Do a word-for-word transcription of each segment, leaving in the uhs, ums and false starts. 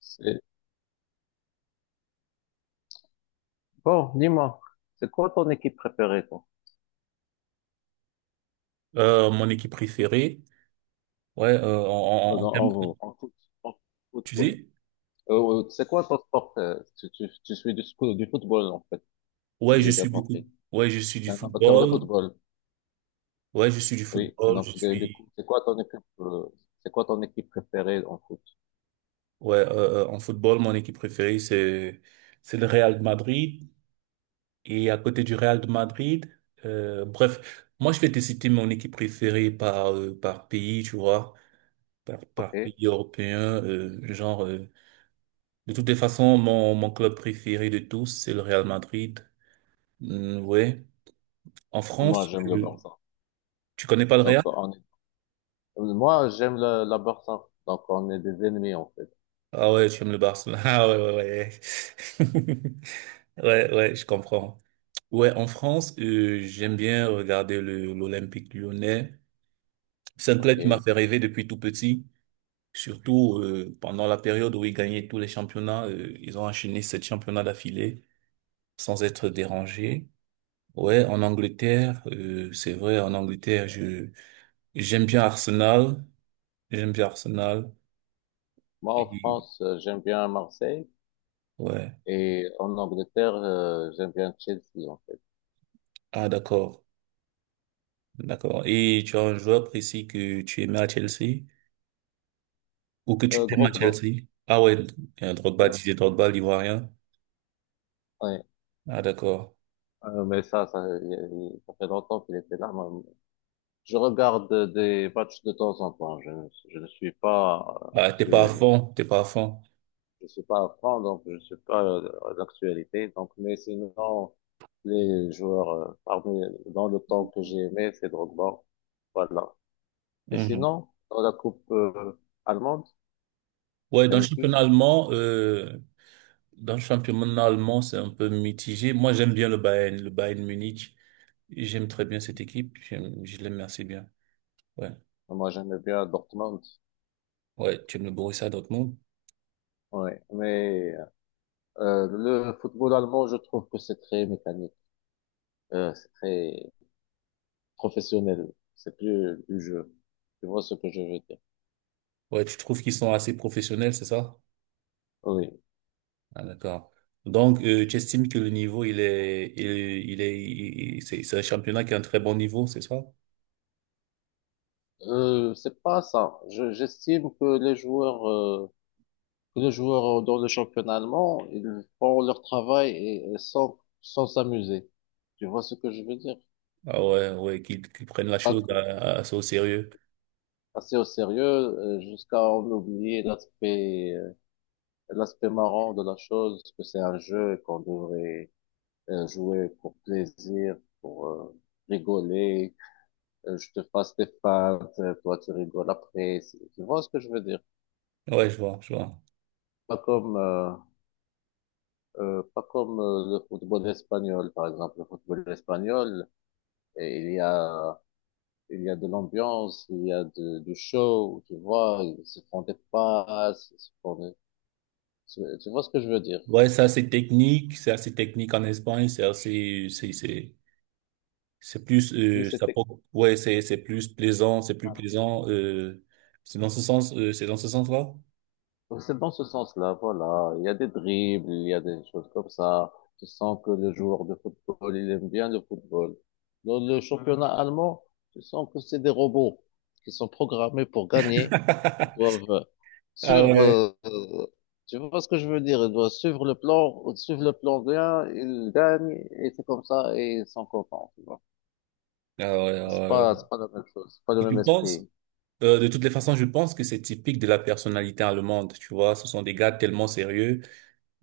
C'est- Bon, dis-moi, c'est quoi ton équipe préférée, toi, Euh, mon équipe préférée, ouais, euh, en, en, en, en termes- en, en foot- en tu football? sais, Euh, euh, c'est quoi ton sport? euh, Tu, tu, tu suis du, sco- du football, en fait, si ouais, je j'ai bien suis beaucoup, compris. ouais, je suis du T'es un amateur de football, football, ouais, je suis du oui. football, je Donc, de- du suis, coup, c'est quoi ton équipe, euh, c'est quoi ton équipe préférée en foot? ouais, euh, euh, en football, mon équipe préférée, c'est, c'est le Real de Madrid, et à côté du Real de Madrid, euh, bref, moi, je vais te citer mon équipe préférée par, euh, par pays, tu vois, par, par OK? pays européen, euh, genre, euh, de toutes les façons, mon, mon club préféré de tous, c'est le Real Madrid. Hum, ouais. En Moi, France, j'aime le je- Barça. Tu connais pas le Donc, Real? on est- moi, j'aime le la Barça. Donc, on est des ennemis, en fait. Ah, ouais, tu aimes le Barcelone. Ah, ouais, ouais, ouais. Ouais, ouais, je comprends. Ouais, en France, euh, j'aime bien regarder le, l'Olympique Lyonnais. C'est un club qui m'a OK? fait rêver depuis tout petit. Surtout euh, pendant la période où ils gagnaient tous les championnats, euh, ils ont enchaîné sept championnats d'affilée sans être dérangés. Ouais, en Angleterre, euh, c'est vrai, en Angleterre, je j'aime bien Arsenal, j'aime bien Arsenal. Moi, en Et, France, euh, j'aime bien Marseille. ouais. Et en Angleterre, euh, j'aime bien Chelsea, en fait. Ah, d'accord. D'accord. Et tu as un joueur précis que tu aimais à Chelsea ou que tu Euh, aimes à Drogba. Chelsea? Ah, ouais, euh, Drogba, Didier Drogba, l'Ivoirien. Ouais. Ah, d'accord. Euh, mais ça, ça, il il- ça fait longtemps qu'il était là. Moi, je regarde des matchs de temps en temps. Je, ne- je ne suis pas euh, Ah, t'es pas à actuel. fond, t'es pas à fond. Je suis pas à fond, donc je suis pas euh, à l'actualité. Donc, mais sinon, les joueurs euh, parmi dans le temps que j'ai aimé, c'est Drogba. Voilà. Et Mhm. sinon, dans la coupe euh, allemande, Ouais, dans le t'aimes qui? championnat allemand, euh, dans le championnat allemand, c'est un peu mitigé. Moi, j'aime bien le Bayern, le Bayern Munich. J'aime très bien cette équipe. J'aime, je l'aime assez bien. Ouais. Moi, j'aime bien Dortmund. Ouais, tu aimes le Borussia Dortmund? Ouais. Mais euh, le football allemand, je trouve que c'est très mécanique. Euh, c'est très professionnel. C'est plus du jeu. Tu vois ce que je veux dire? Ouais, tu trouves qu'ils sont assez professionnels, c'est ça? Oui. Ah, d'accord. Donc, euh, tu estimes que le niveau, il est, il, il est, il- il- c'est c'est un championnat qui a un très bon niveau, c'est ça? Euh, c'est pas ça. Je, j'estime que les joueurs, euh, que les joueurs dans le championnat allemand, ils font leur travail et, et sans, sans s'amuser. Tu vois ce que je veux dire? Ah, ouais, ouais, qu'ils qu'ils prennent la Pas chose à- que- à- assez au sérieux. assez au sérieux, euh, jusqu'à en oublier l'aspect, euh, l'aspect marrant de la chose, que c'est un jeu et qu'on devrait euh, jouer pour plaisir, pour euh, rigoler euh, je te fasse des feintes, euh, toi tu rigoles après. C'est- Tu vois ce que je veux dire? Ouais, je vois, je vois. Pas comme, euh, euh, pas comme euh, le football espagnol, par exemple. Le football espagnol, et il y a, il y a de l'ambiance, il y a de, du show, tu vois. Ils se font des passes, ils se font des- Tu tu vois ce que je veux dire? Ouais, c'est assez technique, c'est assez technique en Espagne, c'est assez, c'est, c'est, C'est plus, Plus euh, c'est ça, pro- ouais, c'est, c'est plus plaisant, c'est plus plaisant. Euh, c'est dans ce sens, euh, c'est dans ce sens-là. Donc, c'est dans ce sens-là, voilà. Il y a des dribbles, il y a des choses comme ça. Tu sens que le joueur de football, il aime bien le football. Dans le championnat Mhm. allemand, tu sens que c'est des robots qui sont programmés pour gagner. Ils doivent Ah, suivre, ouais. euh, tu vois ce que je veux dire? Ils doivent suivre le plan, suivre le plan bien, ils gagnent, et c'est comme ça, et ils sont contents, tu vois. Ah, ouais, ah, C'est pas, ouais. c'est pas la même chose, c'est pas le Je même pense, esprit. euh, de toutes les façons, je pense que c'est typique de la personnalité allemande. Tu vois, ce sont des gars tellement sérieux.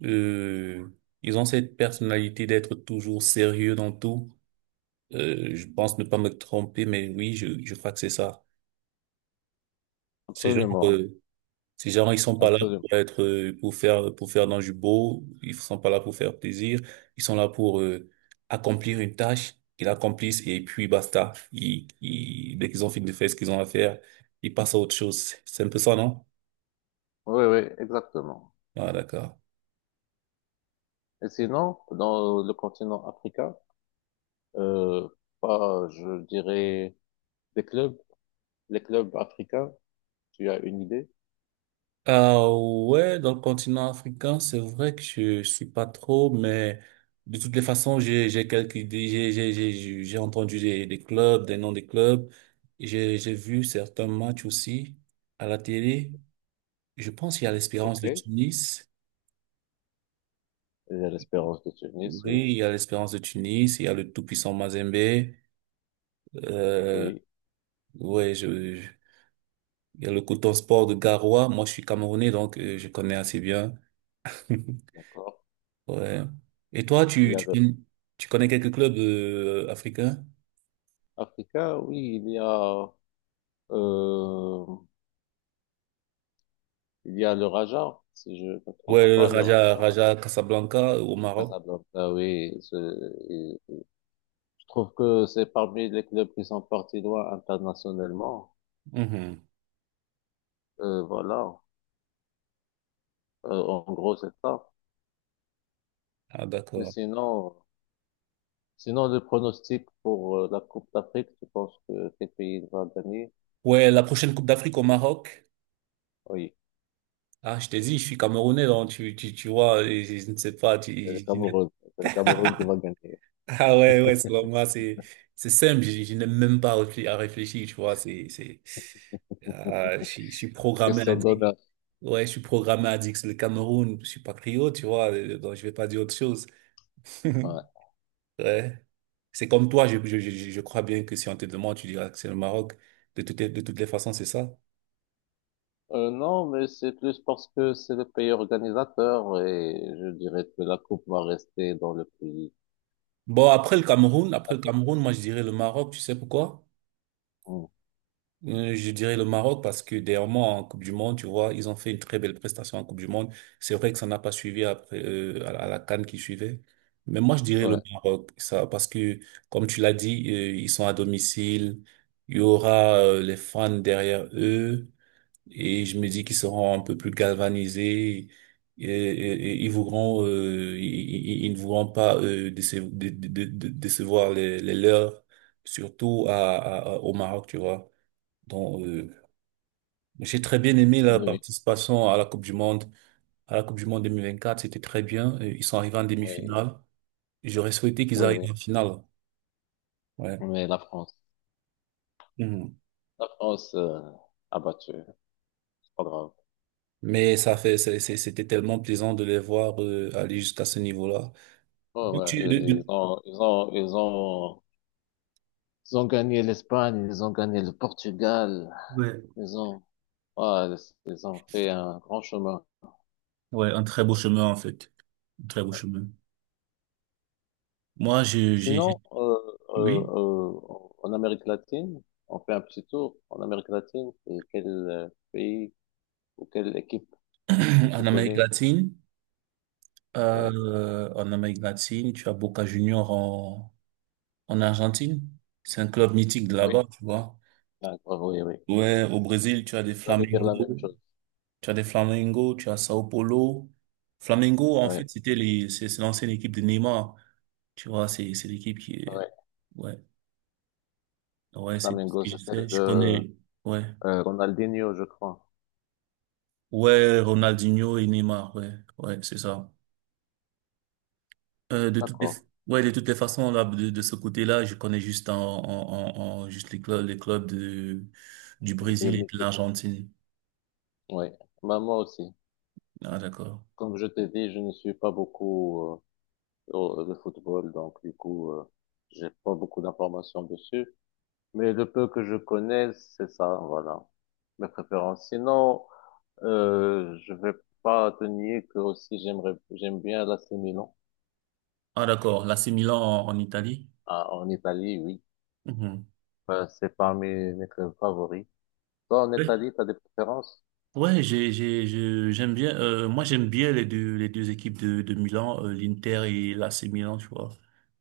Euh, Ils ont cette personnalité d'être toujours sérieux dans tout. Euh, je pense ne pas me tromper, mais oui, je, je crois que c'est ça. C'est genre, Absolument, euh, Ces gens, ils sont pas là absolument. pour être, euh, pour faire, pour faire dans du beau. Ils sont pas là pour faire plaisir. Ils sont là pour euh, accomplir une tâche. Ils l'accomplissent et puis basta. Ils, ils- dès qu'ils ont fini de faire ce qu'ils ont à faire, ils passent à autre chose. C'est un peu ça, non? Oui, oui, exactement. Ah, d'accord. Et sinon, dans le continent africain, euh, pas, je dirais, des clubs, les clubs africains, tu as une idée? Ah, ouais, dans le continent africain, c'est vrai que je suis pas trop, mais de toutes les façons, j'ai j'ai quelques idées, j'ai j'ai j'ai j'ai entendu des des clubs, des noms des clubs, j'ai j'ai vu certains matchs aussi à la télé. Je pense qu'il y a l'Espérance Ok. de Il Tunis. y a l'Espérance de Tunis, oui. Oui, il y a l'Espérance de Tunis, il y a le tout-puissant Mazembe. Euh, Oui, ouais, je, je- il y a le Coton Sport de Garoua. Moi, je suis Camerounais, donc euh, je connais assez bien. d'accord. Ouais. Et toi, Il tu, y a tu, le tu connais quelques clubs euh, africains? africain, oui, il y a, euh, il y a le Raja, si je ne me trompe Ouais, le pas, le Raja, Raja de Raja Casablanca au Maroc. Casablanca, oui, ce- Je trouve que c'est parmi les clubs qui sont partis loin internationalement. Mhm. Euh, voilà. Euh, en gros, c'est ça. Ah, Mais d'accord. sinon, sinon, le pronostic pour euh, la Coupe d'Afrique, tu penses que quel pays va gagner? Ouais, la prochaine Coupe d'Afrique au Maroc. Oui, Ah, je t'ai dit, je suis Camerounais, donc tu, tu, tu vois, et je ne sais pas. tu, c'est le Cameroun. C'est le Cameroun qui va gagner. Ah, ouais, ouais, selon moi, c'est, c'est simple. Je, je n'ai même pas réflé- à réfléchir, tu vois. C'est, c'est, ah, je, suis je suis programmé Question addict. d'honneur. Ouais, je suis programmé addict. C'est le Cameroun. Je suis patriote, tu vois. euh, Donc, je vais pas dire autre chose. Ouais. Ouais. C'est comme toi, je, je, je, je crois bien que si on te demande, tu diras que c'est le Maroc. De toutes les, de toutes les façons, c'est ça. Euh, non, mais c'est plus parce que c'est le pays organisateur et je dirais que la coupe va rester dans le pays. Bon, après le Cameroun, après La le coupe. Cameroun, moi, je dirais le Maroc. Tu sais pourquoi? Mm. Euh, Je dirais le Maroc parce que dernièrement en Coupe du Monde, tu vois, ils ont fait une très belle prestation en Coupe du Monde. C'est vrai que ça n'a pas suivi après euh, à la à la CAN qui suivait. Mais moi, je dirais Ouais. le Maroc, ça, parce que comme tu l'as dit, euh, ils sont à domicile, il y aura euh, les fans derrière eux et je me dis qu'ils seront un peu plus galvanisés et, et- et ils voudront, euh, ils, ils- ils ne voudront pas euh, déce- dé- dé- dé- décevoir les, les leurs, surtout à, à- à- au Maroc, tu vois. Donc, euh, j'ai très bien aimé la Oui, oui, participation à la Coupe du Monde. À la Coupe du Monde deux mille vingt-quatre, c'était très bien. Euh, Ils sont arrivés en oui, demi-finale. J'aurais souhaité qu'ils oui, arrivent oui. en finale. Ouais. Mais la France. Mhm. La France euh, a battu, c'est pas grave. Mais ça fait, c'est- c'est- c'était tellement plaisant de les voir euh, aller jusqu'à ce niveau-là. Ouais, Donc, ouais, tu- ils de- ils de- ont, ils ont, ils ont, ils ont gagné l'Espagne, ils ont gagné le Portugal, Ouais. ils ont, ouais, ils ont fait un grand chemin. Ouais, un très beau chemin en fait. Un très beau chemin. Moi, je, j'ai, Sinon, j'ai- euh, Oui, euh, euh, en Amérique latine, on fait un petit tour en Amérique latine. Et quel euh, pays ou quelle équipe que tu en Amérique connais? latine, Ouais. euh, en Amérique latine, tu as Boca Junior en, en Argentine. C'est un club mythique de Oui. là-bas, tu vois. D'accord, oui, oui. Ouais, au Brésil, tu as des J'allais dire la même Flamengo, chose. tu as des Flamengo, tu as Sao Paulo. Flamengo, en Oui, fait, c'était les, c'est c'est l'ancienne équipe de Neymar. Tu vois, c'est, c'est l'équipe qui est, oui. ouais, Le ouais, c'est ce Flamengo, que je c'est sais, celle je de connais, ouais. euh, Ronaldinho, je crois. Ouais, Ronaldinho et Neymar, ouais, ouais, c'est ça. Euh, de toutes les, D'accord. ouais, de toutes les façons, là, de, de ce côté-là, je connais juste en, en, en, en- juste les clubs, les clubs de, du De Brésil et de musique, l'Argentine. oui. Bah, moi aussi. Ah, d'accord. Comme je t'ai dit, je ne suis pas beaucoup euh, au- le football, donc du coup, euh, j'ai pas beaucoup d'informations dessus. Mais le peu que je connais, c'est ça, voilà. Mes préférences. Sinon, euh, je vais pas te nier que aussi j'aimerais, j'aime bien l'A C Milan. Ah, d'accord. L'A C Milan en, en Italie. Ah, en Italie, oui. Mhm. Bah, c'est parmi mes clubs favoris. Toi, en Italie, t'as des préférences? Ouais, j'ai, j'ai, je- j'aime bien. Euh, moi, j'aime bien les deux, les deux équipes de, de Milan, euh, l'Inter et l'A C Milan, tu vois.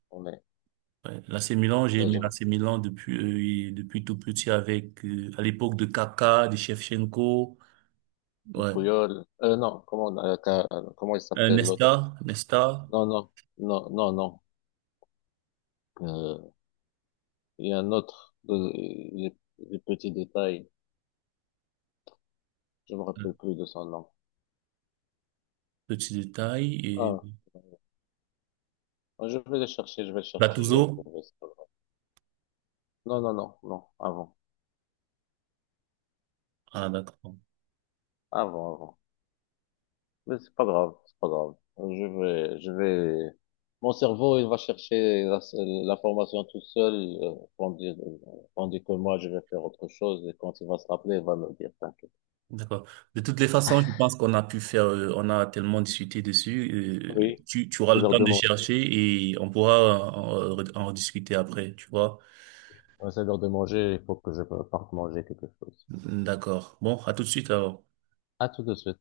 On est, Ouais, l'A C Milan, j'ai là, aimé j'ai- l'A C Milan depuis, euh, et depuis tout petit avec, euh, à l'époque de Kaká, de Shevchenko, le ouais, Puyol, euh, non, comment, on a- euh, comment il Euh, s'appelle l'autre? Nesta, Nesta, Non, non, non, non, non. Euh, il y a un autre, de- les, les petits détails. Je me euh, rappelle plus de son nom. petit détail et Ah, ah, je vais le chercher, je vais le chercher, je vais le Gattuso. trouver. C'est pas grave. Non, non, non, non, avant, Ah, d'accord, avant, avant. Mais c'est pas grave, c'est pas grave. Je vais, je vais. Mon cerveau, il va chercher la- l'information tout seul, euh, tandis, tandis que moi, je vais faire autre chose. Et quand il va se rappeler, il va me dire, t'inquiète. d'accord. De toutes les façons, je pense qu'on a pu faire, euh, on a tellement discuté dessus. euh, Oui, tu, tu auras c'est le l'heure temps de de manger. chercher et on pourra en, en rediscuter après, tu vois. Ouais, c'est l'heure de manger, il faut que je parte manger quelque chose. D'accord. Bon, à tout de suite alors. À tout de suite.